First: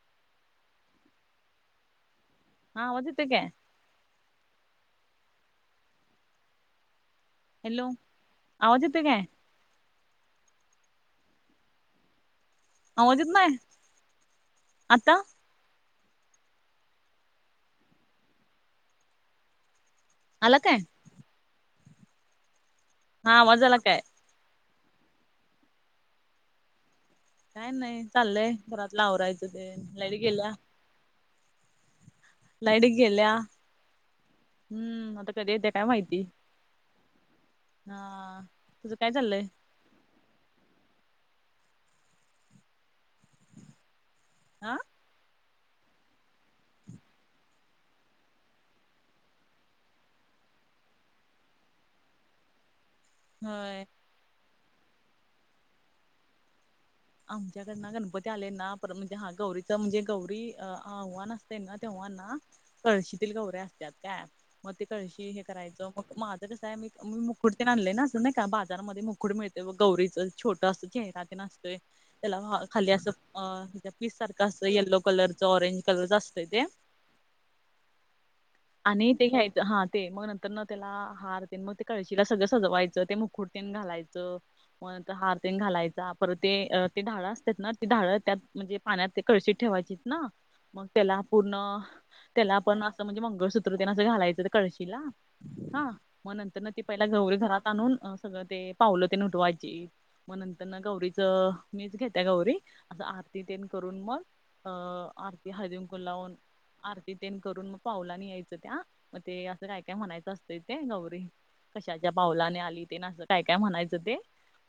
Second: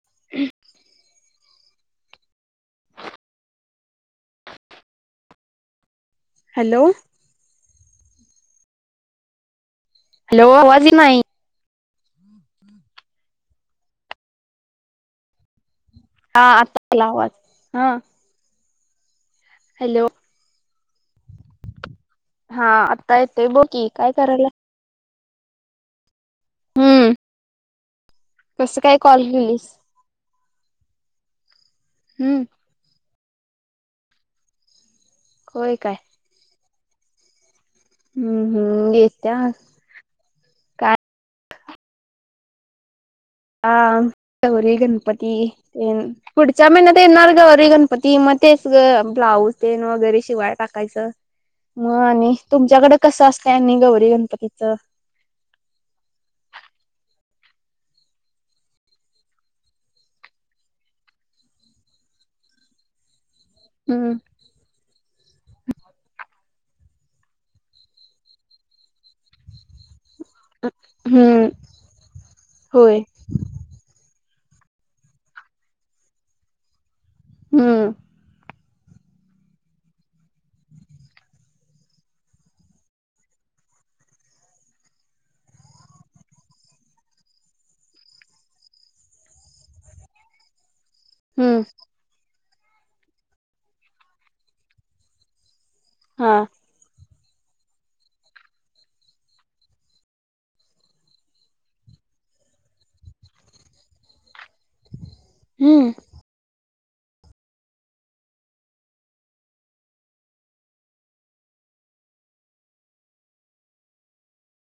[inaudible] हा आवाज येतोय का? हॅलो. हॅलो, आवाज येतोय काय? हॅलो! आवाज ई नहीं. अवाज येत नाही? आता? हा आता आला आवाज, हा. हॅलो. आला काय? हा आता हा येतोय. आवाज बोल आला की काय करायला? हम्म काय नाही, चाललंय कसं काय घरातल कॉल आवरायचं केलीस तेन लाईट गेल्या. हम्म. लाईट गेल्या, हम्म. आता कधी येत्या काय माहिती. हा हम्म हम्म तुझं काय चाललंय येत्याल. हा हा गौरी, गणपती, पुढच्या महिन्यात येणार गौरी गणपती. हे मग तेच ग ब्लाऊज तेन वगैरे शिवाय टाकायचं मग आणि तुमच्याकडे कसं असते आणि होय गौरी गणपतीचं? आमच्याकडन गणपती आले ना पर म्हणजे हा गौरीचा म्हणजे गौरी आव्हान असते ना तेव्हाना कळशीतील गौऱ्या असतात हम्म काय, मग ते कळशी हे कराय मग माझं कसं आहे म मी मुकुट ते आणलेय ना, असं नाही का बाजारमध्ये मुकुट मिळते गौरीच. छोट असत चेहरा तेन हम्म असतो त्याला खाली होय असं हम्म ते पीस सारखा अस यल्लो कलरचं, ऑरेंज कलरच असतंय ते. हम आणि ते घ्यायचं हार ते मग नंतर न त्याला हार तेन मग ते कळशीला सगळं सजवायचं ते मुकुट तेन घालायचं, मग नंतर हार तेन घालायचा परत ते ते डहाळ असतात ना ती ढाळं त्यात म्हणजे पाण्यात ते कळशी ठेवायचीत ना? मग त्याला पूर्ण हम्म त्याला आपण असं म्हणजे मंगळसूत्र तेन असं घालायचं, त्या कळशीला हा मग नंतरन. ती पहिला गौरी घरात आणून, सगळं ते पावलं तेन उटवायची मग नंतर न गौरीचं. मीच घेते गौरी आरती तेन करून मग अं आरती हळदी हम्म कुंकू लावून आरती तेन करून मग पाऊलानी यायचं त्या मग ते असं काय काय म्हणायचं असतं ते गौरी कशाच्या पावलाने आली तेन असं काय काय म्हणायचं ते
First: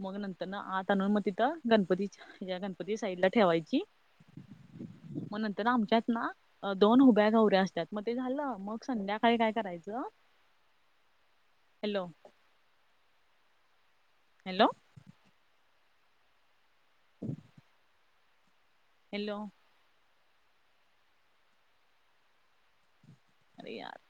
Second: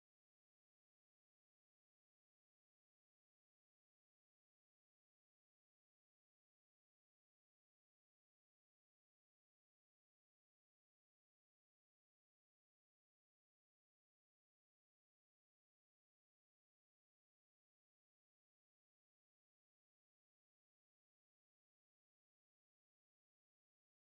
मग नंतर आत आणून मग तिथं गणपतीच्या या गणपती साईडला ठेवायची, मग नंतर आमच्यात ना! दोन उभ्या गौऱ्या असत्यात, मग ते झालं मग संध्याकाळी काय करायचं [inaudible] हॅलो. हॅलो. [inaudible] हॅलो. अरे! यार.